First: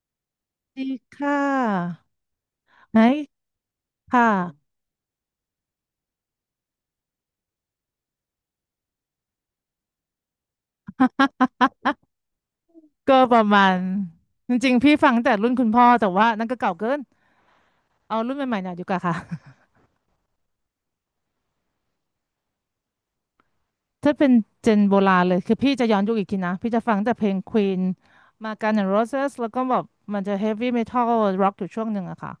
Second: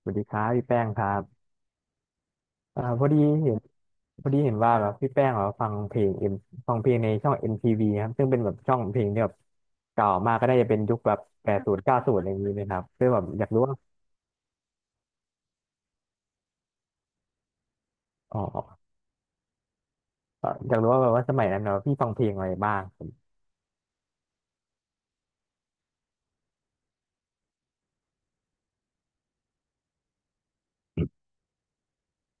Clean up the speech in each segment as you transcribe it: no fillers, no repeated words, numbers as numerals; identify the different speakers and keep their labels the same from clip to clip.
Speaker 1: สวัสดีครับพี่แป้
Speaker 2: ดี
Speaker 1: งครับ
Speaker 2: ค่ะ
Speaker 1: อ่า
Speaker 2: ไหน
Speaker 1: พอดีเห็น
Speaker 2: ค
Speaker 1: พอดีเห็น
Speaker 2: ่ะ
Speaker 1: ว่าแบบพี่แป้งแบบฟังเพลงในช่อง MTV ครับซึ่งเป็นแบบช่องเพลงที่แบบเก่ามากก็ได้จะเป็นยุคแบบแปดศูนย์เก้าศูนย์อะไรอย่างนี้นะครับซึ่ง
Speaker 2: ก็
Speaker 1: แบบ
Speaker 2: ป
Speaker 1: อ
Speaker 2: ระ
Speaker 1: ยาก
Speaker 2: มา
Speaker 1: รู้
Speaker 2: ณ
Speaker 1: ว่า
Speaker 2: จริงๆ พี่ฟังแต่รุ่นคุณพ่อ แต่ว่านั่นก็เก่าเกิน เอารุ่น
Speaker 1: อ๋อ
Speaker 2: ใหม่ๆหน่อยดีกว่าค่ะ
Speaker 1: อยากรู้ว่าแบบว่าสมัยนั้นแบบว่าพี่ฟังเพลงอะไรบ้างครับ
Speaker 2: ถ้าเป็นเจนโบราณเลยคือพี่จะย้อนยุคอีกทีนะ พี่จะฟังแต่เพลง Queen มากัน s N' Roses แล้วก็แบบมันจะ Heavy Metal Rock อยู่ช่วงหนึ่งอะค่ะ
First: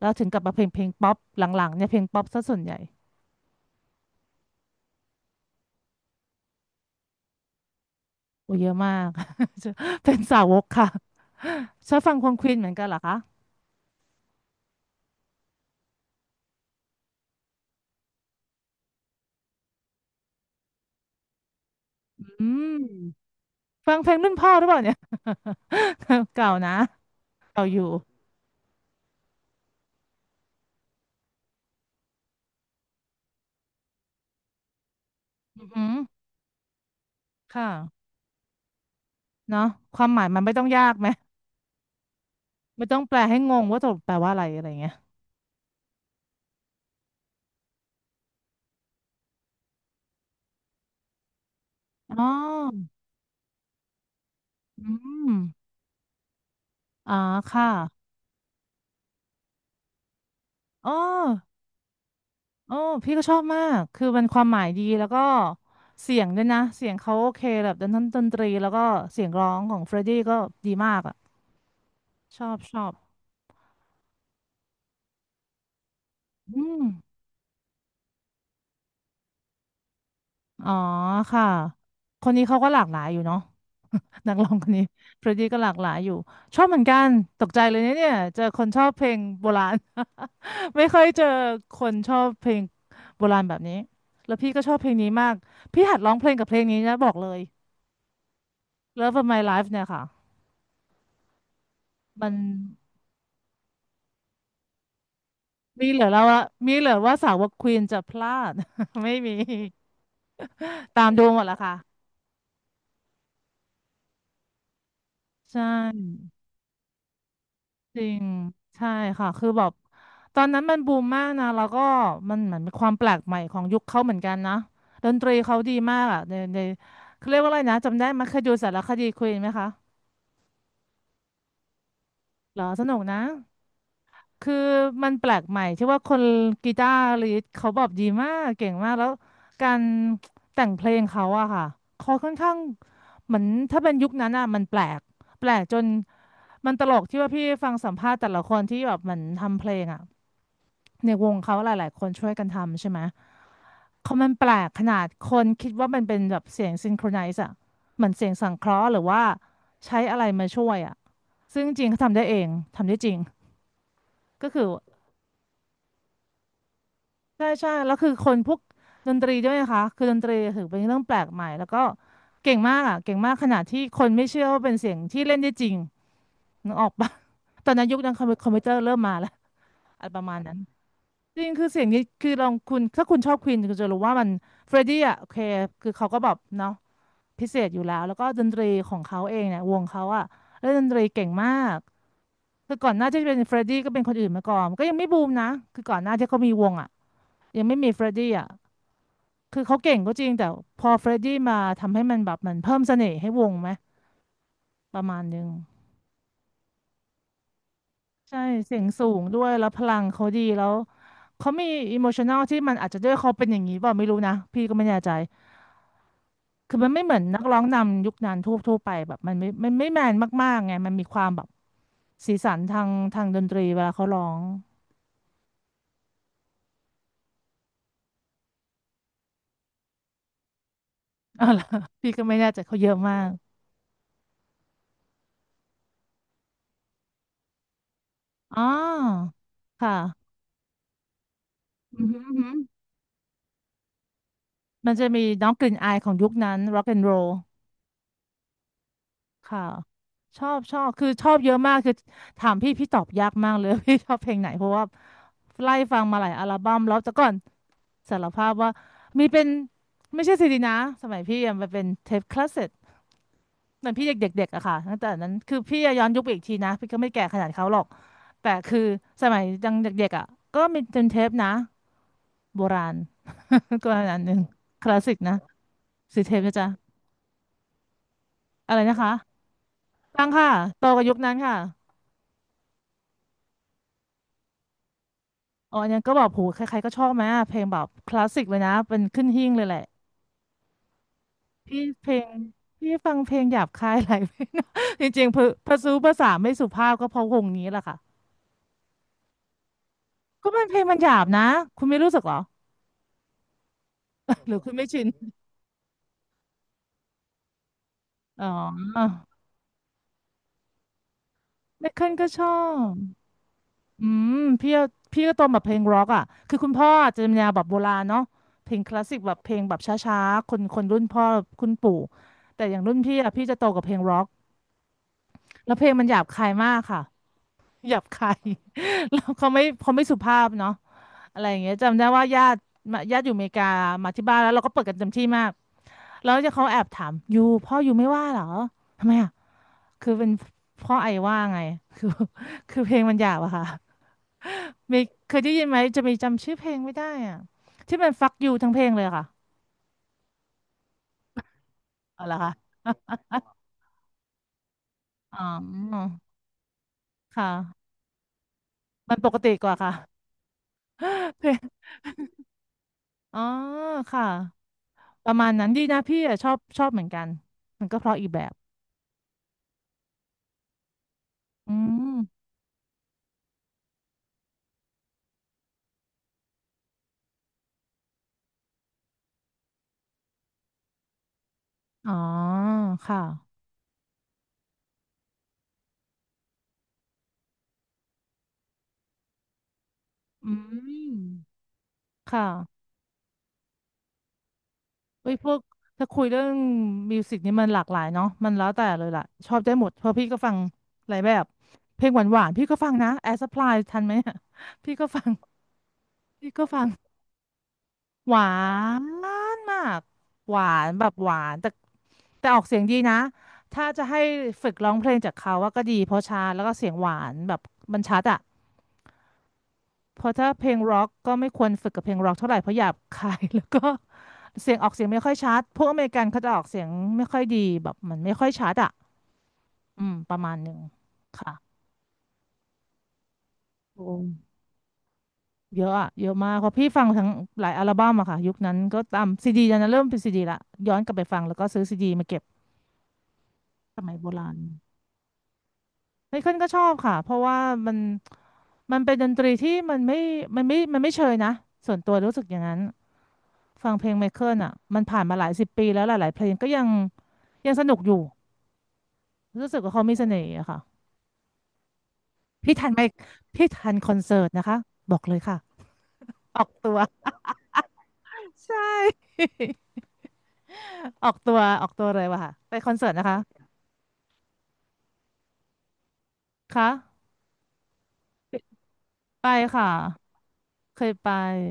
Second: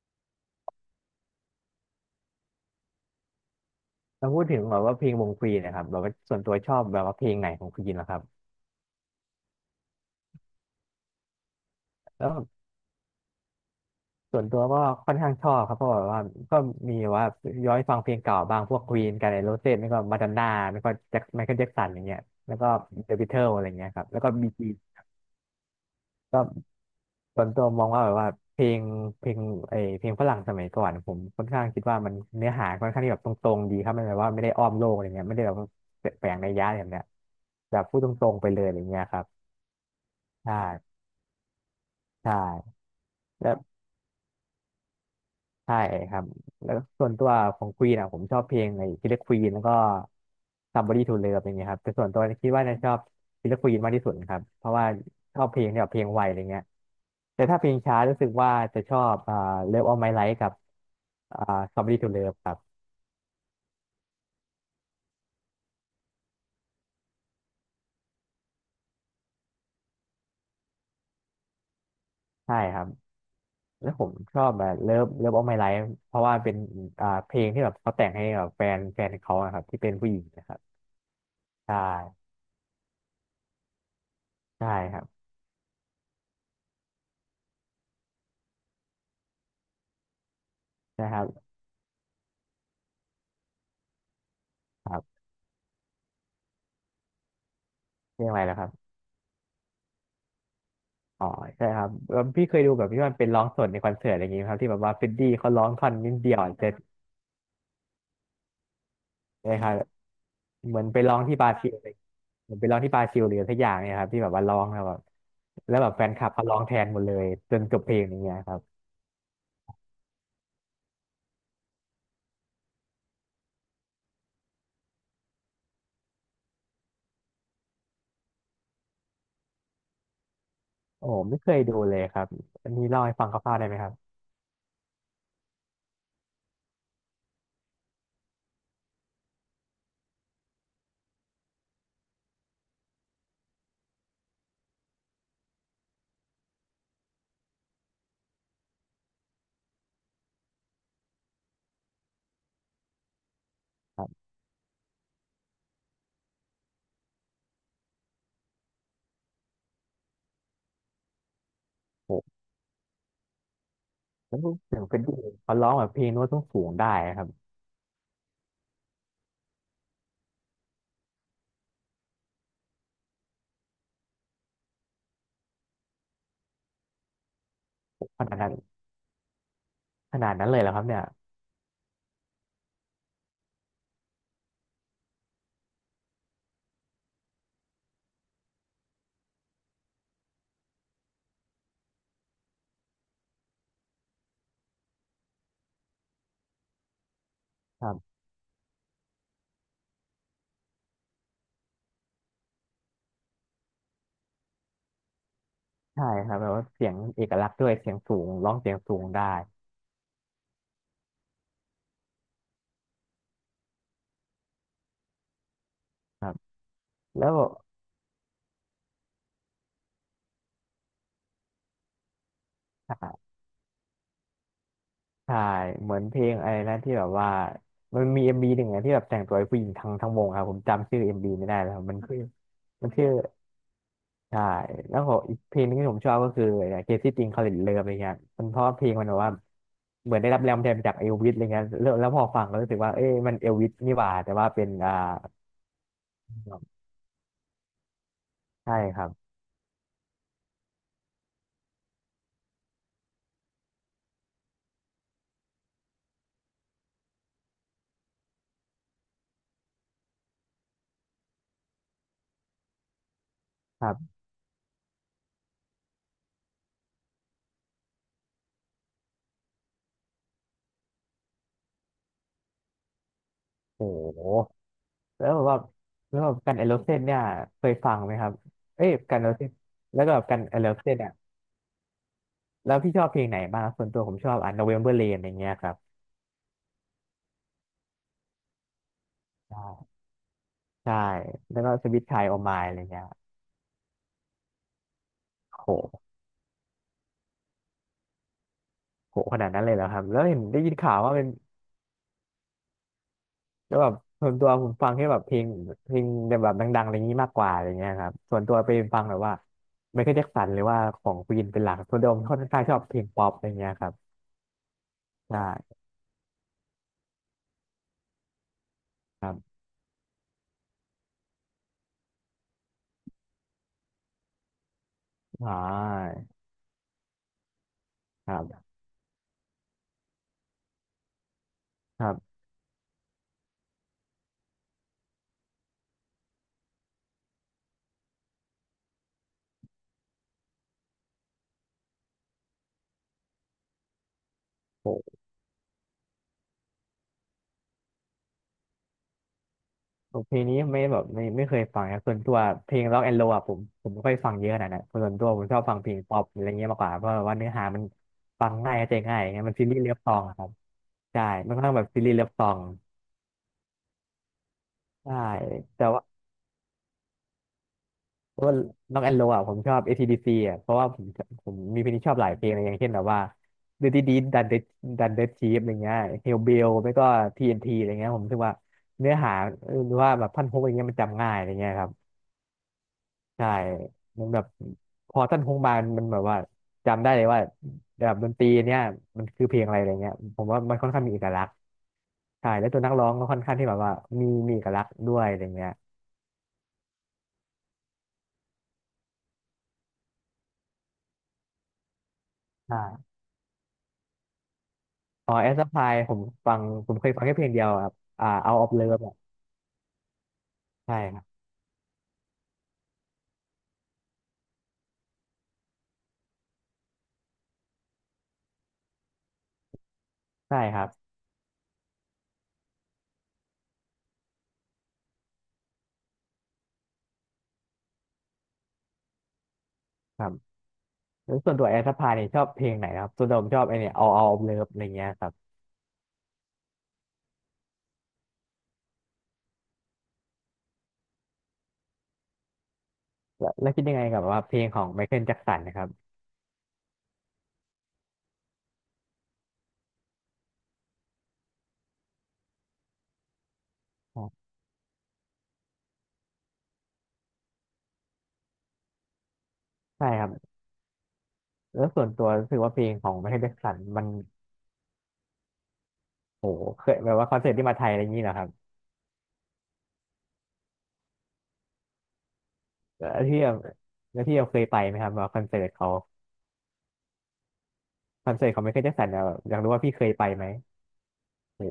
Speaker 2: แล้วถึงกลับมาเพลงป๊อปหลังๆเนี่ยเพลงป๊อปซะส่วนใหญ่
Speaker 1: แล้วพูดถึงแบบว่าเพลงวงควีนนะครับแบบว่าส่วนตัวชอบแบบว่าเพลงไหนของควีนนะครับ
Speaker 2: โอ้เยอะมาก เป็นสาวกค่ะชอบฟังค
Speaker 1: แล้
Speaker 2: ว
Speaker 1: ว
Speaker 2: ง Queen เหมือนกันเหรอคะ
Speaker 1: ส่วนตัวก็ค่อนข้างชอบครับเพราะแบบว่าก็มีว่าย้อนฟังเพลงเก่าบ้างพวกควีนกันไอโรเซ่ไม่ก็มาดอนน่าไม่ก็แจ็คไมเคิลแจ็คสันอย่างเงี้ย
Speaker 2: อื
Speaker 1: แล้วก็
Speaker 2: ม
Speaker 1: เดอะบิทเทิลอะไรเงี้ย
Speaker 2: ฟั
Speaker 1: ค
Speaker 2: ง
Speaker 1: รั
Speaker 2: เพ
Speaker 1: บ
Speaker 2: ลง
Speaker 1: แล้วก็
Speaker 2: รุ่น
Speaker 1: บี
Speaker 2: พ่อหรื
Speaker 1: จี
Speaker 2: อเปล่าเนี่ย
Speaker 1: ก็
Speaker 2: เก่านะ
Speaker 1: ส่วนตั
Speaker 2: เรา
Speaker 1: ว
Speaker 2: อ
Speaker 1: มอ
Speaker 2: ยู่
Speaker 1: งว่าแบบว่าเพลงเพลงเพลงฝรั่งสมัยก่อนผมค่อนข้างคิดว่ามันเนื้อหาค่อนข้างที่แบบตรงๆดีครับไม่แบบว่าไม่ได้อ้อมโลกอะไรเงี้ยไม่ได้แบบ
Speaker 2: อื
Speaker 1: ว่า
Speaker 2: อหือ
Speaker 1: แฝงในยยะอะไรแบบเนี้ย
Speaker 2: ค่ะ
Speaker 1: แบบพูดตรงๆไปเลยอย่างเงี้ยครับ
Speaker 2: เนาะความหมายมัน
Speaker 1: ใช
Speaker 2: ไม่ต้องยาก
Speaker 1: ่
Speaker 2: ไหม
Speaker 1: ใช่
Speaker 2: ไม่ต้องแปลให้ง
Speaker 1: แล้ว
Speaker 2: งว่าตกลงแปลว่าอะไรอะไรเงี้ย
Speaker 1: ใช่ครับแล้วส่วนตัวของควีนอ่ะผมชอบเพลงไอ้คิลเลอร์ควีนแล้วก็ Somebody to Love อย่างเงี้ยครับแต่ส่วนตั
Speaker 2: อ๋
Speaker 1: ว
Speaker 2: อ
Speaker 1: คิดว่าน่าจะชอบคิลเลอร์ควีนมากที่สุดครับเพราะ
Speaker 2: อื
Speaker 1: ว่า
Speaker 2: ม
Speaker 1: ชอบเพลงที่แบบเพลงไวอะไรเงี้ย
Speaker 2: อ่า
Speaker 1: แต่ถ้า
Speaker 2: ค่ะ
Speaker 1: เพลงช้ารู้สึกว่าจะชอบอ่า Love All My Life กับ
Speaker 2: อ๋อ
Speaker 1: อ่า Somebody to Love ครั
Speaker 2: อ๋อ
Speaker 1: บ
Speaker 2: พี่ก็ชอบมาก คือมันความหมายดีแล้วก็เสียงด้วยนะ เสียงเขาโอเคแบบดนตรีแล้วก็เสียงร้องของเฟรดดี้ก็ดีมากอ่ะชอ
Speaker 1: ใช่
Speaker 2: บช
Speaker 1: ครั
Speaker 2: อ
Speaker 1: บ
Speaker 2: บ
Speaker 1: แล้วผมชอบแบบเลิฟเลิฟออฟไมไลฟ์เพราะว่าเป็น
Speaker 2: อืม
Speaker 1: อ่าเพลงที่แบบเขาแต่งให้แบบแฟนเขาอะครับที่เป็นผู้หญิงนะครับ
Speaker 2: อ๋อค่ะ
Speaker 1: ใช่
Speaker 2: คนนี้เขาก็หลากหลายอยู่เนาะ นักร้องค
Speaker 1: ใช่
Speaker 2: นนี้
Speaker 1: ครับ
Speaker 2: เฟรดดี้ก็หลากหลายอยู่ชอบเหมือนกันตกใจเลยนะเนี่ยเจอคนชอบเพลงโบราณ ไม่ค่อ
Speaker 1: ใช่
Speaker 2: ย
Speaker 1: ค
Speaker 2: เจ
Speaker 1: รั
Speaker 2: อ
Speaker 1: บ
Speaker 2: คนชอบเพลงโบราณแบบนี้ แล้วพี่ก็ชอบเพ
Speaker 1: ค
Speaker 2: ลง
Speaker 1: รั
Speaker 2: นี้
Speaker 1: บ
Speaker 2: มาก พี่หัดร้องเพลงกับเพลงนี้นะบอกเลย
Speaker 1: เรื่องอะไรแล้วครับ
Speaker 2: Love of My Life เนี่ยค่ะ
Speaker 1: อ๋อใช่ครับแล้ว
Speaker 2: มัน
Speaker 1: พี่เคยดูแบบที่มันเป็นร้องสดในคอนเสิร์ตอะไรอย่างงี้ไหมครับที่แบบว่าเฟดดี้เขาร้อง
Speaker 2: มี
Speaker 1: ท่อน
Speaker 2: เหลือ
Speaker 1: นิด
Speaker 2: แล้ว
Speaker 1: เดียว
Speaker 2: ว่า
Speaker 1: เส
Speaker 2: มี
Speaker 1: ร็จ
Speaker 2: เหลือว่าสาวกควีนจะพลาด ไม่มี
Speaker 1: นะครับเหมือนไป
Speaker 2: ตาม
Speaker 1: ร้อง
Speaker 2: ดู
Speaker 1: ที่
Speaker 2: หม
Speaker 1: บ
Speaker 2: ด
Speaker 1: รา
Speaker 2: แล้ว
Speaker 1: ซิลเลย
Speaker 2: ค่ะ
Speaker 1: เหมือนไปร้องที่บราซิลหรือสักอย่างเนี่ยครับที่แบบว่าร้องแล้วแบบ
Speaker 2: ใช
Speaker 1: แล้วแบบแฟนคลั
Speaker 2: ่
Speaker 1: บเขาร้องแทนหมดเลยจนจบเพล
Speaker 2: จ
Speaker 1: ง
Speaker 2: ริ
Speaker 1: อย่าง
Speaker 2: ง
Speaker 1: เงี้ยครับ
Speaker 2: ใช่ค่ะ คือแบบตอนนั้นมันบูมมากนะ แล้วก็มันเหมือนมีความแปลกใหม่ของยุคเขาเหมือนกันนะดนตรีเขาดีมากอ่ะในเขาเรียกว่าอะไรนะจำได้ไหมเคยดูสารคดีควีนไหมคะ
Speaker 1: โอ้ไม่เคยดูเลยครับ
Speaker 2: เหรอ
Speaker 1: อัน
Speaker 2: ส
Speaker 1: นี้
Speaker 2: นุก
Speaker 1: เล่าให้
Speaker 2: นะ
Speaker 1: ฟังคร่าวๆได้ไหมครับ
Speaker 2: คือมันแปลกใหม่ที่ว่าคนกีตาร์ลิสเขาแบบดีมากเก่งมากแล้วการแต่งเพลงเขาอะค่ะเขาค่อนข้างเหมือนถ้าเป็นยุคนั้นอะมันแปลกจนมันตลกที่ว่าพี่ฟังสัมภาษณ์แต่ละคนที่แบบเหมือนทำเพลงอะในวงเขาหลายๆคนช่วยกันทำใช่ไหมเขามันแปลกขนาดคนคิดว่ามันเป็นแบบเสียงซินโครไนซ์อะเหมือนเสียงสังเคราะห์หรือว่าใช้อะไรมาช่วยอะซึ่งจริงๆเขา
Speaker 1: โอ
Speaker 2: ทำได้เอ
Speaker 1: ้
Speaker 2: งทำได้จริง
Speaker 1: แล้ว
Speaker 2: ก็คือ
Speaker 1: ถึงเฟดดี้เขาร้องแบบเพลงโน้ตต้องสูงๆได้ครับ
Speaker 2: ใช่ใช่แล้วคือคนพวกดนตรีด้วยนะคะคือดนตรีถือเป็นเรื่องแปลกใหม่แล้วก็เก่งมากอ่ะเก่งมากขนาดที่คนไม่เชื่อว่าเป็นเสียงที่เล่นได้จริงนึกออกปะ ตอนนั้นยุคนั้น
Speaker 1: ข
Speaker 2: คอม
Speaker 1: นา
Speaker 2: พิว
Speaker 1: ด
Speaker 2: คอ
Speaker 1: นั้
Speaker 2: ม
Speaker 1: น
Speaker 2: พิวเตอร์เริ่มมาแล้วอะไรประมาณนั้
Speaker 1: เล
Speaker 2: น
Speaker 1: ยเหรอครับเนี่ย
Speaker 2: จริงคือเสียงนี้คือลองคุณถ้าคุณชอบควีนคุณจะรู้ว่ามันเฟรดดี้อ่ะโอเคคือเขาก็แบบเนาะพิเศษอยู่แล้วแล้วก็ดนตรีของเขาเองเนี่ยวงเขาอ่ะเล่นดนตรีเก่งมากคือก่อนหน้าที่จะเป็นเฟรดดี้ก็เป็นคนอื่นมาก่อนก็ยังไม่บูมนะคือก่อนหน้าที่เขามีวงอ่ะยังไม่
Speaker 1: ค
Speaker 2: มี
Speaker 1: รั
Speaker 2: เฟรด
Speaker 1: บ
Speaker 2: ดี้อ่ะ คือเขาเก่งก็จริงแต่พอเฟรดดี้มาทำให้มันแบบมันเพิ่มเสน่ห์ให้วงไหมประมาณนึง
Speaker 1: ใช่ครับแบบว่าเสียงเอกลักษณ์ด้วยเสียงสูง
Speaker 2: ใช่
Speaker 1: ร้องเสีย
Speaker 2: เสี
Speaker 1: ง
Speaker 2: ยง
Speaker 1: สูง
Speaker 2: สูง
Speaker 1: ได้
Speaker 2: ด้วยแล้วพลังเขาดีแล้วเขามีอิโมชัน a ลที่มันอาจจะด้วยเขาเป็นอย่างนี้เปล่าไม่รู้นะพี่ก็ไม่แน่ใจ
Speaker 1: ครับ
Speaker 2: คือมันไม่เหมือน
Speaker 1: แล้ว
Speaker 2: นักร้องนำยุคนั้นทั่วๆไปแบบมันไม่แมนมากๆไงมันมีความแบบสีสันทางดนตรีเวลาเขาร้อง
Speaker 1: ใช่เหมือนเพลงอะไรนะที่แบบว่ามันมีเอ็มบีหนึ่งอะที่แบบแต่งตัวให้ผู้หญิงทั้งวงครับผมจำชื่อเอ็มบี
Speaker 2: อ๋อ
Speaker 1: ไม่ได้
Speaker 2: เหรอ
Speaker 1: แล้วครับมัน
Speaker 2: พี่
Speaker 1: ชื่อ
Speaker 2: ก็ไม่แน่ใจเขาเย
Speaker 1: มัน
Speaker 2: อะ
Speaker 1: ชื่อ
Speaker 2: มาก
Speaker 1: ใช่แล้วก็อีกเพลงหนึงที่ผมชอบก็คือเคซี่ติงคอลินเลิฟอะไรเงี้ยมันเพ
Speaker 2: อ๋อ
Speaker 1: ราะเพลงมันแบบว่า
Speaker 2: ค่ะ
Speaker 1: เหมือนได้รับแรงบันดาลใจมาจากเอลวิสอะไรเงี้ยแล้ว
Speaker 2: อื
Speaker 1: แล้
Speaker 2: อ
Speaker 1: วพ
Speaker 2: หือ
Speaker 1: อ
Speaker 2: อือ
Speaker 1: ฟัง
Speaker 2: หือ
Speaker 1: ก็รู้สึกว่าเอ้ยมันเอลวิสนี่หว่าแต่ว่าเป็น
Speaker 2: มั
Speaker 1: อ่า
Speaker 2: นจะมีน้องกลิ่นอายของยุคนั้น rock and roll
Speaker 1: ใช่ครับ
Speaker 2: ค่ะชอบคือชอบเยอะมากคือถามพี่พี่ตอบยากมากเลย พี่ชอบเพลงไหนเพราะว่าไล่ฟังมาหลายอัลบั้มแล้วแต่ก่อนสารภาพว่ามีเป็นไม่ใช่ซีดีนะสมัยพี่อะมันเป็นเทปคาสเซ็ต
Speaker 1: ค
Speaker 2: เหมือ
Speaker 1: รั
Speaker 2: นพี่
Speaker 1: บ
Speaker 2: เด็กๆอะค่ะตั้งแต่นั้นคือพี่อะย้อนยุคไปอีกทีนะพี่ก็ไม่แก่ขนาดเขาหรอกแต่คือสมัยยังเด็กๆอะก็มีเป็นเทปนะโบราณ
Speaker 1: โอ้
Speaker 2: ก็อัน
Speaker 1: โห
Speaker 2: หนึ่งคลาสสิก
Speaker 1: แล้ว
Speaker 2: นะ
Speaker 1: แบบว่าแล้
Speaker 2: สี
Speaker 1: วแบ
Speaker 2: เท
Speaker 1: บ
Speaker 2: ป
Speaker 1: กั
Speaker 2: นะ
Speaker 1: นเอ
Speaker 2: จ๊ะ
Speaker 1: โรเซนเนี่ยเคยฟังไหมครับ
Speaker 2: อะไร
Speaker 1: เอ้ย
Speaker 2: นะคะ
Speaker 1: กันเอโรเซนแล้วก็แบบ
Speaker 2: ตั้ง
Speaker 1: กัน
Speaker 2: ค่ะ
Speaker 1: เอโร
Speaker 2: โต
Speaker 1: เซน
Speaker 2: กับ
Speaker 1: อ่ะ
Speaker 2: ยุคนั้นค่ะ
Speaker 1: แล้วพี่ชอบเพลงไหนบ้างครับส่วนตัวผมชอบอ่ะ November Rain อะไรเงี้ยครั
Speaker 2: อ๋
Speaker 1: บ
Speaker 2: ออันนั้นก็แบบโหใครๆก็ชอบไหมอะเพลงแบบคลาสสิกเลยนะ เป็นขึ้นหิ้ง
Speaker 1: ใช่
Speaker 2: เลยแหละ
Speaker 1: ใช่แล้วก็
Speaker 2: พี่
Speaker 1: สวิต
Speaker 2: เพล
Speaker 1: ชายโอ
Speaker 2: ง
Speaker 1: มายอะไร
Speaker 2: พี่
Speaker 1: เงี้ย
Speaker 2: ฟังเพลงหยาบคายหลายเพลงนะ จริงๆเพอพอซู
Speaker 1: โห
Speaker 2: ภาษาไม่สุภาพก็เพราะวงนี้แหละค่ะ
Speaker 1: โหขนาดนั้นเลยเหรอครับแล้วเห็น
Speaker 2: ก็
Speaker 1: ได้
Speaker 2: มัน
Speaker 1: ยิ
Speaker 2: เพ
Speaker 1: น
Speaker 2: ลง
Speaker 1: ข่า
Speaker 2: มัน
Speaker 1: ว
Speaker 2: ห
Speaker 1: ว่า
Speaker 2: ยา
Speaker 1: เป็
Speaker 2: บ
Speaker 1: น
Speaker 2: นะ คุณไม่รู้สึกเหรอ
Speaker 1: แล้วแบบส่วน ตั
Speaker 2: ห
Speaker 1: ว
Speaker 2: รือ
Speaker 1: ผ
Speaker 2: คุณ
Speaker 1: ม
Speaker 2: ไม่
Speaker 1: ฟัง
Speaker 2: ชิ
Speaker 1: แค่
Speaker 2: น
Speaker 1: แบบเพลงแบบดังๆอะไรงี้มากกว่าอะไรเงี้ยครับส่วน
Speaker 2: อ๋
Speaker 1: ตัวไป
Speaker 2: อ
Speaker 1: ฟังแบบว่าไมเคิลแจ็คสันหรือว่าของควีนเป็นหลัก
Speaker 2: แมค
Speaker 1: ส่วน
Speaker 2: เคิ
Speaker 1: ตั
Speaker 2: ล
Speaker 1: วผ
Speaker 2: ก็
Speaker 1: มค่อ
Speaker 2: ช
Speaker 1: น
Speaker 2: อ
Speaker 1: ข้างชอบ
Speaker 2: บ
Speaker 1: เพลงป๊อปอะไรเงี้ยครับ
Speaker 2: อืม พี่พี่ก็โตมาแบบเพล
Speaker 1: ใช่
Speaker 2: งร็อกอ่ะคือคุณพ่อจะเป็นแนวแบบโบราณเนาะเพลงคลาสสิก
Speaker 1: ค
Speaker 2: แบ
Speaker 1: รั
Speaker 2: บเพล
Speaker 1: บ
Speaker 2: งแบบช้าๆคนรุ่นพ่อคุณปู่แต่อย่างรุ่นพี่อ่ะพี่จะโตกับเพลงร็อก
Speaker 1: อ
Speaker 2: แล้วเพลงมันหยาบ
Speaker 1: ่า
Speaker 2: คายมากค่ะ หยาบ
Speaker 1: ค
Speaker 2: คา
Speaker 1: รั
Speaker 2: ย
Speaker 1: บครับ
Speaker 2: แล้วเขาไม่สุภาพเนาะอะไรอย่างเงี้ยจำ
Speaker 1: ค
Speaker 2: ได้
Speaker 1: รั
Speaker 2: ว่า
Speaker 1: บ
Speaker 2: ญาติมาญาติอยู่อเมริกามาที่บ้านแล้วเราก็เปิดกันเต็มที่มากแล้วจะเขาแอบถามยูพ่อยูไม่ว่าเหรอทำไมอ่ะคือเป็นพ่อไอว่าไงคือคือเพลงมันหยาบอะค่ะมี
Speaker 1: โห
Speaker 2: เคยได้ยินไหมจะมีจำชื่อเพลงไม่ได้อ่ะที่มันฟักยูทั้งเพลงเลยค่ะ
Speaker 1: เพลงนี้ไม่แบบไม่ไม่เคยฟังนะส่วน
Speaker 2: เอา
Speaker 1: ตั
Speaker 2: ละ
Speaker 1: วเพ
Speaker 2: ค่ะ
Speaker 1: ลงร็อกแอนด์โรอะผมไม่ค่อยฟังเยอะขนาดนั้นส่วนตัวผ
Speaker 2: อ๋
Speaker 1: มชอบฟังเพลง
Speaker 2: อ
Speaker 1: ป๊อปอะไรเงี้ยมากกว่าเพราะว่าเนื้อหามัน
Speaker 2: ค่ะ
Speaker 1: ฟังง่ายเข้าใจ
Speaker 2: มั
Speaker 1: ง่า
Speaker 2: น
Speaker 1: ยอ
Speaker 2: ป
Speaker 1: ย่าง
Speaker 2: ก
Speaker 1: เงี้ย
Speaker 2: ติ
Speaker 1: มันซี
Speaker 2: กว่า
Speaker 1: รีส์เลิ
Speaker 2: ค่ะ
Speaker 1: ฟซองอะครับใช่
Speaker 2: เพล
Speaker 1: มันค่อนข้า
Speaker 2: ง
Speaker 1: งแบบซีรีส์เลิฟซอง
Speaker 2: อ๋อค่ะ
Speaker 1: ใช่
Speaker 2: ประมาณนั้นดี
Speaker 1: แต่
Speaker 2: นะ
Speaker 1: ว่า
Speaker 2: พี่อะชอบชอบเหมือนกันมันก็เพราะอีกแบ
Speaker 1: แต่
Speaker 2: บ
Speaker 1: ว่าร็อกแอนด์โรอะผมชอบ a ี d c อ่ะเพราะว่าผม
Speaker 2: อื
Speaker 1: มีเพลงที่ช
Speaker 2: ม
Speaker 1: อบหลายเพลงเลยอย่างเช่นแบบว่าดูดีดีดันเดดันเดชีฟอะไรเงี้ยเฮลเบลไม่ก็ TNT อนทีอะไรเงี้ยผมรู้สึกว่าเนื้อหาหรือว่าแบบท่อนฮุกอะไรเงี้ยมันจำง่ายอะไรเงี้ยครับ
Speaker 2: อ๋อค่ะ
Speaker 1: ใช่มันแบบพอท่านฮงบานมันแบบว่าจำได้เลยว่าแบบดนตรีเนี่ยมันคือเพลงอะไรอะไรเงี้ยผม
Speaker 2: อื
Speaker 1: ว่ามันค่อน
Speaker 2: ม
Speaker 1: ข้างมีเอกลักษณ์
Speaker 2: ค่ะ
Speaker 1: ใช่แล้วตัวนักร้องก็ค่อนข้างที่แบบว่ามีเอกลักษณ์ด้วย
Speaker 2: เอ้ย
Speaker 1: อะไร
Speaker 2: พวก
Speaker 1: เงี้ย
Speaker 2: ถ้าคุยเรื่องมิวสิกนี่มันหลากหลายเนาะมันแล้วแต่เลยล่ะชอบได้หมด เพราะพี่ก็ฟังหลายแบบ เพลงหวานหวานพี่ก็ฟังนะ
Speaker 1: อ่า
Speaker 2: แอร์ u ั p พลายทันไหมอะ พี่ก็ฟัง
Speaker 1: อ๋อแอสพายผม
Speaker 2: พี่
Speaker 1: ฟัง
Speaker 2: ก็ฟัง
Speaker 1: ผมเคยฟังแค่เพลงเดียวครับ
Speaker 2: หวา
Speaker 1: เอาออฟเลิฟ
Speaker 2: น
Speaker 1: อ่ะ
Speaker 2: มาก หวาน
Speaker 1: ใช่
Speaker 2: แบบ
Speaker 1: ครั
Speaker 2: ห
Speaker 1: บ
Speaker 2: วานแต่แต่ออกเสียงดีนะ ถ้าจะให้ฝึกร้องเพลงจากเขา ว่าก็ดีเพราะช้าแล้วก็เสียงหวานแบบมันชัดอะ เพราะถ้า
Speaker 1: ใช่
Speaker 2: เพล
Speaker 1: ค
Speaker 2: ง
Speaker 1: รับ
Speaker 2: ร็อกก็ไม่ควรฝึกกับเพลงร็อกเท่าไหร่เพราะหยาบคาย แล้วก็เสียงออกเสียงไม่ค่อยชัดพวกอเมริกันเขาจะออกเสียงไม่ค่อยดีแบบมันไม่ค่อยชัดอ่ะอืม
Speaker 1: ครั
Speaker 2: ป
Speaker 1: บ
Speaker 2: ระมาณหนึ่ง
Speaker 1: แล้วส่
Speaker 2: ค่ะ
Speaker 1: วนตัวแอสพายเนี่ยชอบเพลงไหนครับส่วนตัวผมชอบไอเนี่ยเอา
Speaker 2: โอ้
Speaker 1: เอาออฟเลิฟอะไรเงี้ยครับ
Speaker 2: เยอะอะเยอะมากเพราะพี่ฟังทั้งหลายอัลบั้มอะค่ะยุคนั้นก็ตามซีดีนันเริ่มเป็นซีดีละย้อนกลับไปฟังแล้วก็ซื้อซีดีมาเก็บ
Speaker 1: แล้วคิดยั
Speaker 2: ส
Speaker 1: งไง
Speaker 2: มัย
Speaker 1: กับ
Speaker 2: โบ
Speaker 1: ว่า
Speaker 2: รา
Speaker 1: เพ
Speaker 2: ณ
Speaker 1: ลงของไมเคิลแจ็คสันนะครับ
Speaker 2: ไมเคิลก็ชอบค่ะเพราะว่ามันมันเป็นดนตรีที่มันไม่มันไม่เชยนะส่วนตัวรู้สึกอย่างนั้น ฟังเพลงไมเคิลอ่ะมันผ่านมาหลายสิบปีแล้วหลายๆเพลงก็ยังยังสนุกอยู่รู้สึกว่าเขา
Speaker 1: ใช่
Speaker 2: มี
Speaker 1: ค
Speaker 2: เส
Speaker 1: รั
Speaker 2: น่
Speaker 1: บ
Speaker 2: ห์อะค่ะ
Speaker 1: แล้วส่วนตัวรู้สึกว่า
Speaker 2: พี่
Speaker 1: เพล
Speaker 2: ทัน
Speaker 1: ง
Speaker 2: ไหม
Speaker 1: ของไมเคิลแจ็ค
Speaker 2: พี่
Speaker 1: สัน
Speaker 2: ทัน
Speaker 1: มัน
Speaker 2: คอนเสิร์ตนะคะบอกเลยค่ะ
Speaker 1: โอ้
Speaker 2: อ
Speaker 1: โห
Speaker 2: อก
Speaker 1: เค
Speaker 2: ตั
Speaker 1: ย
Speaker 2: ว
Speaker 1: แบบว่าคอนเสิร์ตที่มาไทยอะไรอย่างนี้เหรอครับ
Speaker 2: ใช่ ออกตัวออกตัวเลยว่ะค่ะไปคอน
Speaker 1: แล้
Speaker 2: เสิร์ต
Speaker 1: ว
Speaker 2: นะ
Speaker 1: พี่แบบ
Speaker 2: คะ
Speaker 1: แล้วพี่แบบเคยไปไหมครับว่าคอนเสิร์ตเขา
Speaker 2: คะ
Speaker 1: คอนเสิร์ตของไมเคิลแจ็คสันเนี่ยแบบ
Speaker 2: ไป
Speaker 1: อยากรู้ว่า
Speaker 2: ค่ะ
Speaker 1: พี่เคยไปไหม
Speaker 2: เคยไป
Speaker 1: โอ้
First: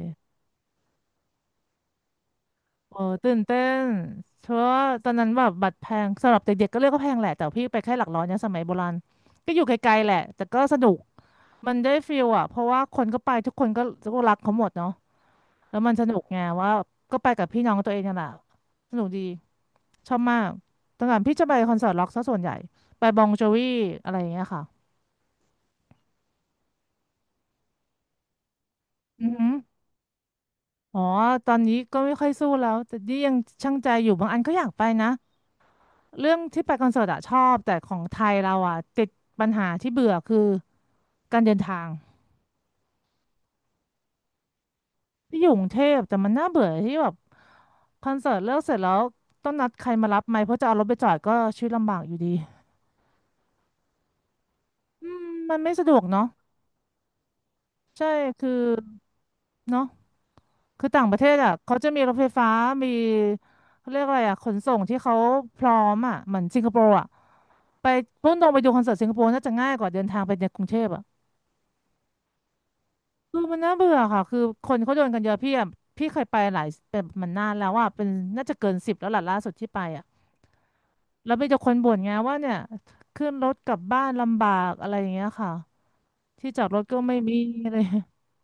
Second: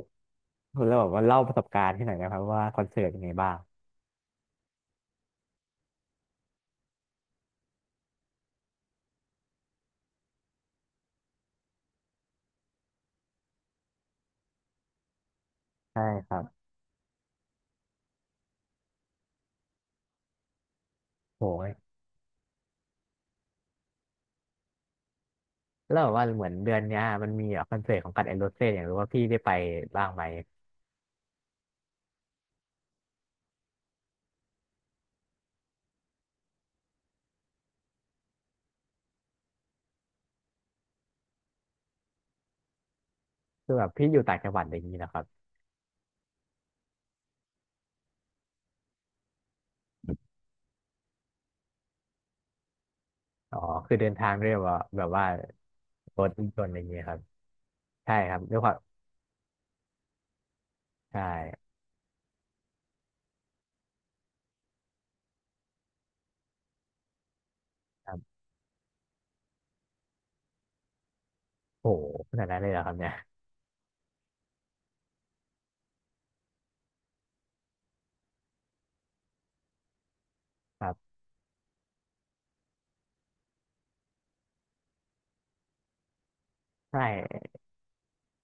Speaker 1: โหแล้วแบบว่าเล่าประสบการณ์ที่ไหนอยนะครับว่าคอน
Speaker 2: โอ้
Speaker 1: เสิร์ตเป็นไง
Speaker 2: ตื่น
Speaker 1: บ้า
Speaker 2: เต้
Speaker 1: ง
Speaker 2: นเพราะว่าตอนนั้นแบบบัตรแพงสำหรับเด็กๆก็เรียกก็แพงแหละแต่พี่ไปแค่หลักร้อยเนี่ยสมัยโบราณก็อยู่ไกลๆแหละแต่ก็สนุก มันได้ฟีลอะเพราะว่าคนก็ไปทุกคนก็ก็รักเขาหมดเนาะ แล้วมัน
Speaker 1: ใช่
Speaker 2: สนุก
Speaker 1: ค
Speaker 2: ไง
Speaker 1: รับ
Speaker 2: ว่าก็ไปกับพี่น้องตัวเองนั่นแหละสนุกดีชอบมากตั้งแต่พี่จะ
Speaker 1: โอ้
Speaker 2: ไป
Speaker 1: ย
Speaker 2: คอนเสิร์ตร็อกซะส่วนใหญ่ไปบองโจวีอะไรอย่างเงี้ยค่ะ
Speaker 1: แล้วแบบว่าเหมือนเดือนเนี้ยมันมีแบบคอนเสิร์ตของกันแอนโรเซ่อยากรู้ว่าพี่
Speaker 2: อือ
Speaker 1: ได้
Speaker 2: หื
Speaker 1: ไป
Speaker 2: อ
Speaker 1: บ้างไหม
Speaker 2: อ๋อตอนนี้ก็ไม่ค่อยสู้แล้วแต่นี่ยังชั่งใจอยู่บางอันก็อยากไปนะเรื่องที่ไปคอนเสิร์ตอะชอบแต่ของไทยเราอะติดปัญหาที่เบื่อคือการเดินทาง
Speaker 1: คือแบบพี่อยู่ต่างจังหวัดอะไรอย่างนี้นะครับ
Speaker 2: ที่อยู่กรุงเทพแต่มันน่าเบื่อที่แบบ คอนเสิร์ตเลิกเสร็จแล้วต้องนัดใครมารับไหมเพราะจะเอารถไปจอดก็ชีวิตลำบากอยู่ดี
Speaker 1: อ๋อคือเดินทางด้วยแบบว่าแบ
Speaker 2: อื
Speaker 1: บ
Speaker 2: ม
Speaker 1: ว่า
Speaker 2: มันไม่สะดวก
Speaker 1: ร
Speaker 2: เนาะ
Speaker 1: ถยนต์อะไรอย่างนี้ครับ
Speaker 2: ใช่
Speaker 1: ใช่ครับ
Speaker 2: คือ
Speaker 1: ด้วยความ
Speaker 2: เนาะคือต่างประ
Speaker 1: ใช่
Speaker 2: เทศอ่ะเขาจะมีรถไฟฟ้ามีเขาเรียกอะไรอ่ะขนส่งที่เขาพร้อมอ่ะเหมือนสิงคโปร์อ่ะไป
Speaker 1: ครั
Speaker 2: พุ่ง
Speaker 1: บ
Speaker 2: ตรงไปดูคอนเสิร์ตสิงคโปร์น่าจะง่ายกว่าเดินทางไปในกรุงเทพอ่ะ
Speaker 1: โอ้โหขนาดนั้นเลยเหรอครับเนี่ย
Speaker 2: คือมันน่าเบื่อค่ะคือคนเขาโดนกันเยอะพี่อ่ะพี่เคยไปหลายเป็นมันนานแล้วอ่ะเป็นน่าจะเกินสิบแล้วล่ะล่าสุดที่ไปอ่ะ
Speaker 1: ครับ
Speaker 2: แล้วมีแต่คนบ่นไงว่าเนี่ยขึ้นรถกลับบ้านลำบากอะไรอย่างเงี้ยค่ะ ที่จอดรถ
Speaker 1: ใช
Speaker 2: ก็ไม่มี
Speaker 1: ่
Speaker 2: อะไร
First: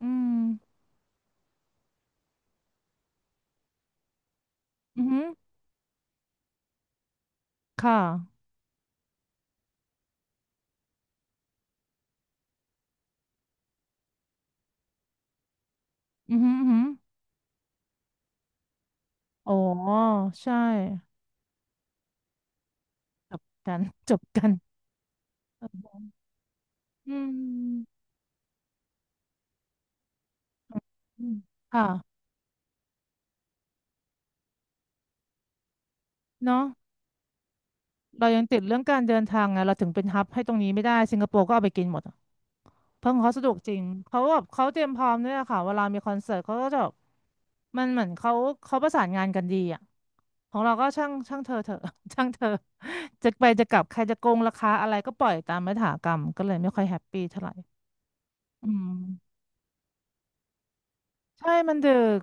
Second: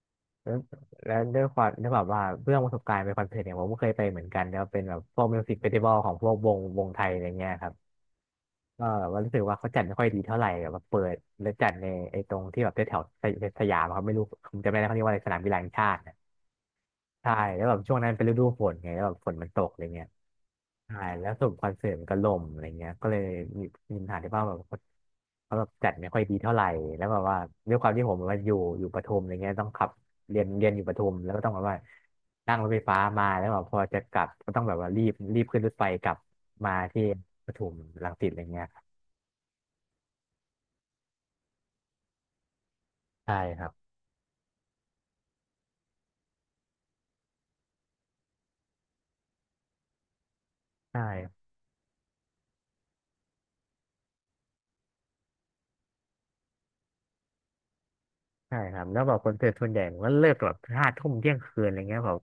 Speaker 2: อืม
Speaker 1: แล้วแล้วด้วยแบบว่าเรื่องประสบการณ์ไปคอนเสิร์ตเนี่ยผมก็เคยไปเหมือนกันแล้วเป็นแบ
Speaker 2: อื
Speaker 1: บ
Speaker 2: อ
Speaker 1: พ
Speaker 2: หื
Speaker 1: ว
Speaker 2: อ
Speaker 1: กมิวสิกเฟสติวัลของพวกวงไทยอะไรเงี้ยครับ
Speaker 2: ค่ะ
Speaker 1: ก็แบบว่ารู้สึกว่าเขาจัดไม่ค่อยดีเท่าไหร่แบบเปิดแล้วจัดในไอ้ตรงที่แบบแถวๆสยามอะครับไม่รู้ผมจำไม่ได้เขาเรียกว่าอะไรสนามกีฬาแห่งชาตินะ
Speaker 2: อือหืออือหือ
Speaker 1: ใช่แล้วแบบช่วงนั้นเป็นฤดูฝนไงแล้วแบบฝนมั
Speaker 2: อ๋
Speaker 1: น
Speaker 2: อ
Speaker 1: ตกอะไรเงี้ย
Speaker 2: ใช่
Speaker 1: ใช่แล้วสรุปคอนเสิร์ตมันก็ล่มอะไรเงี้ยก็เลย
Speaker 2: จบ
Speaker 1: มี
Speaker 2: กัน
Speaker 1: มีปัญ
Speaker 2: จ
Speaker 1: หา
Speaker 2: บ
Speaker 1: ที่ว่า
Speaker 2: กัน
Speaker 1: แบบเขาแบบจัด
Speaker 2: อ
Speaker 1: ไม่ค่อยดีเท่าไหร่แล้ว
Speaker 2: อื
Speaker 1: แบบว่าด้วยควา
Speaker 2: ม
Speaker 1: มที่ผมแบบว่าอยู่ประทุมอะไรเงี้ยต้องขับเรียนอยู่ประทุม
Speaker 2: อื
Speaker 1: แล้ว
Speaker 2: ม
Speaker 1: ก็ต้องแบบว่า
Speaker 2: ค่ะ
Speaker 1: นั่งรถไฟฟ้ามาแล้วแบบพอจะกลับก็ต้องแบบว่ารีบขึ้นรถไฟกลับ
Speaker 2: เนาะ
Speaker 1: มาที่ปทุมรังสิ
Speaker 2: เรา
Speaker 1: ตอะ
Speaker 2: ยั
Speaker 1: ไร
Speaker 2: งติด
Speaker 1: เงี้ย
Speaker 2: เรื่องการเดินทางไงเราถึงเป็นฮับให้ตรงนี้ไม่ได้สิงคโปร์ก็เอาไปกินหมด เพิ่งเขา
Speaker 1: ใช่
Speaker 2: สะดวก
Speaker 1: ครั
Speaker 2: จ
Speaker 1: บ
Speaker 2: ริงเขาแบบเขาเตรียมพร้อมด้วยอะค่ะเวลามีคอนเสิร์ตเขาก็จะแบบมันเหมือนเขาเขาประสานงานกันดีอ่ะของเราก็
Speaker 1: ใช่
Speaker 2: ช่างช่างเธอเถอะ ช่างเธอจะไปจะกลับใครจะโกงราคาอะไรก็ปล่อยตามยถากรรมก็เลยไม่ค่อยแฮปปี้เท่าไหร่
Speaker 1: ใช่
Speaker 2: อื
Speaker 1: ครับแล้วแบบคอน
Speaker 2: ม
Speaker 1: เสิร์ตส่วนใหญ่มันก็เลิกแบบห้าทุ่มเที่ยง
Speaker 2: ใช่
Speaker 1: คืนอะไรเงี้ยแบบ
Speaker 2: ก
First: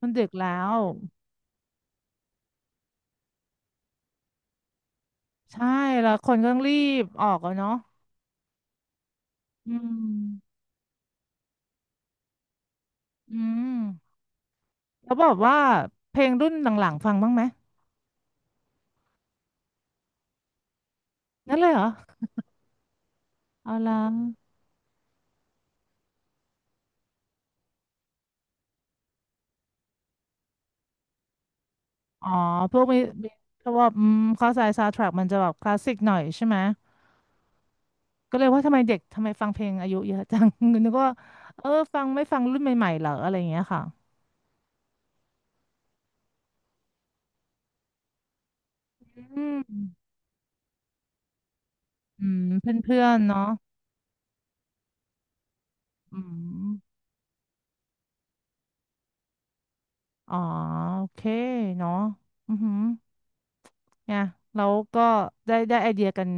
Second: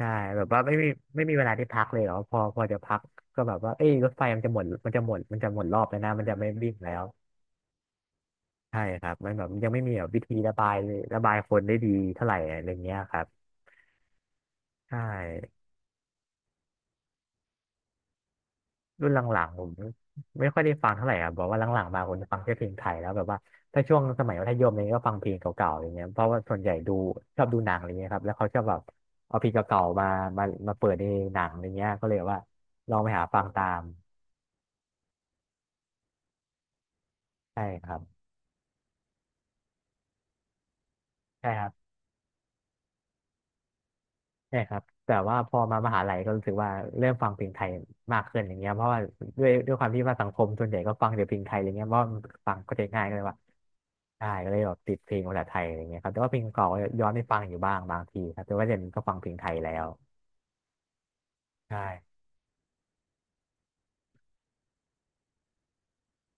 Speaker 2: มั
Speaker 1: ่
Speaker 2: นดึก
Speaker 1: แบบ
Speaker 2: แล้
Speaker 1: ว่าไม่
Speaker 2: ว
Speaker 1: มีไม่มีเวลาที่พักเลยเหรอพอจะพักก็แบบว่าเอ้ยรถไฟมันจะหมดมันจะหมดมันจะหม
Speaker 2: ใช่
Speaker 1: ดรอบแล้ว
Speaker 2: แล้
Speaker 1: นะ
Speaker 2: ว
Speaker 1: มั
Speaker 2: ค
Speaker 1: นจะ
Speaker 2: นก็
Speaker 1: ไม่
Speaker 2: ต้อง
Speaker 1: วิ่
Speaker 2: รี
Speaker 1: งแล้
Speaker 2: บ
Speaker 1: ว
Speaker 2: ออกอะเนาะ
Speaker 1: ใช่ครับมันแบบยั
Speaker 2: อื
Speaker 1: งไม่มีแบบวิธีระ
Speaker 2: ม
Speaker 1: บายระบายคนได้ดีเท่าไหร่อะไรเงี้ยครับ
Speaker 2: อืม
Speaker 1: ใช่
Speaker 2: แล้วบอกว่าเพลงรุ่นหลังๆฟังบ้างไหม
Speaker 1: รุ่นหลังๆผมไม่ค่อยได้ฟังเท่าไหร่ครับบอก
Speaker 2: นั่น
Speaker 1: ว่าห
Speaker 2: เลยเหร
Speaker 1: ลัง
Speaker 2: อ
Speaker 1: ๆมาผมจะฟังแค่เพลงไทยแล้วแบบว่า
Speaker 2: เอา
Speaker 1: ถ้า
Speaker 2: ละ
Speaker 1: ช่วงสมัยมัธยมเนี่ยก็ฟังเพลงเก่าๆอย่างเงี้ยเพราะว่าส่วนใหญ่ดูชอบดูหนังอะไรเงี้ยครับแล้วเขาชอบแบบเอาเพลงเก่าๆมาเปิดในหนังอะไรเงี้ยก็เลย
Speaker 2: อ๋อ
Speaker 1: ว่า
Speaker 2: พวก
Speaker 1: ล
Speaker 2: มี
Speaker 1: องไปหา
Speaker 2: มี
Speaker 1: ฟังตา
Speaker 2: เพราะ
Speaker 1: ม
Speaker 2: ว่าอืมเข้าใจซาวด์แทร็กมันจะแบบคลาสสิกหน่อยใช่ไหม
Speaker 1: ใช่ครับ
Speaker 2: ก็เลยว่าทำไมเด็กทำไมฟังเพลงอายุเยอะจัง นึกว่า
Speaker 1: ใช่ค
Speaker 2: เออ
Speaker 1: รับ
Speaker 2: ฟังไม่ฟังรุ่นใหม่ๆเหรออะไรอย่างเงี้ยค่ะ
Speaker 1: ใช่ครับแต่ว่าพอมามหาลัยก็รู้สึกว่าเริ่มฟังเพลงไทยมากขึ้นอย่างเงี้ยเพราะว่าด้
Speaker 2: อื
Speaker 1: วย
Speaker 2: ม
Speaker 1: ด้วยความที่ว่าสังคมส่วนใหญ่ก็ฟังแต่เพลงไทยอะไรเงี้ยเพราะว่ามัน
Speaker 2: อืม
Speaker 1: ฟังก็จะ
Speaker 2: เพื่
Speaker 1: ง่า
Speaker 2: อ
Speaker 1: ยก็
Speaker 2: น
Speaker 1: เล
Speaker 2: ๆ
Speaker 1: ยว่า
Speaker 2: เนาะ
Speaker 1: ได้ก็เลยแบบติดเพลงภาษาไทยอะไรเงี้ยครับ
Speaker 2: อื
Speaker 1: แต่ว่าเพลงเก่า
Speaker 2: ม
Speaker 1: ก็ย้อนไปฟังอยู่บ้างบางทีครับแต่ว่าเดี๋ยวนี้ก็ฟังเพลงไทยแล้ว
Speaker 2: อ๋อโอเค
Speaker 1: ใช่
Speaker 2: เนาะอือหือเนี่ยแล้วก็ได้ไอเดียกัน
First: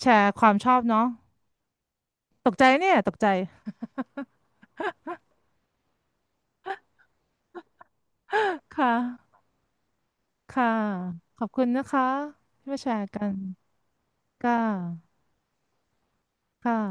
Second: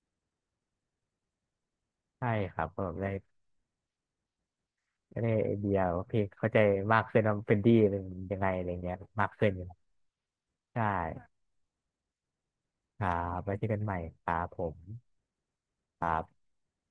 Speaker 2: แชร์ความชอบเนาะ
Speaker 1: ใช่
Speaker 2: ตก
Speaker 1: ครั
Speaker 2: ใจ
Speaker 1: บก็แบ
Speaker 2: เนี่ย
Speaker 1: บได้
Speaker 2: ตกใจ
Speaker 1: ได้ไอเดียว่าเพลงเข้าใจมากขึ้นว่าเป็นดีเป็นยังไงอะไร
Speaker 2: ค่
Speaker 1: เงี้ยมาก
Speaker 2: ะ
Speaker 1: ขึ้นอยู่ครับ
Speaker 2: ค่ะ
Speaker 1: ใช่
Speaker 2: ขอบคุณนะคะที่มาแช
Speaker 1: ค
Speaker 2: ร์
Speaker 1: รั
Speaker 2: กัน
Speaker 1: บไว้เจอกันใหม่ครับ
Speaker 2: ค่ะ
Speaker 1: ผม
Speaker 2: ค่ะ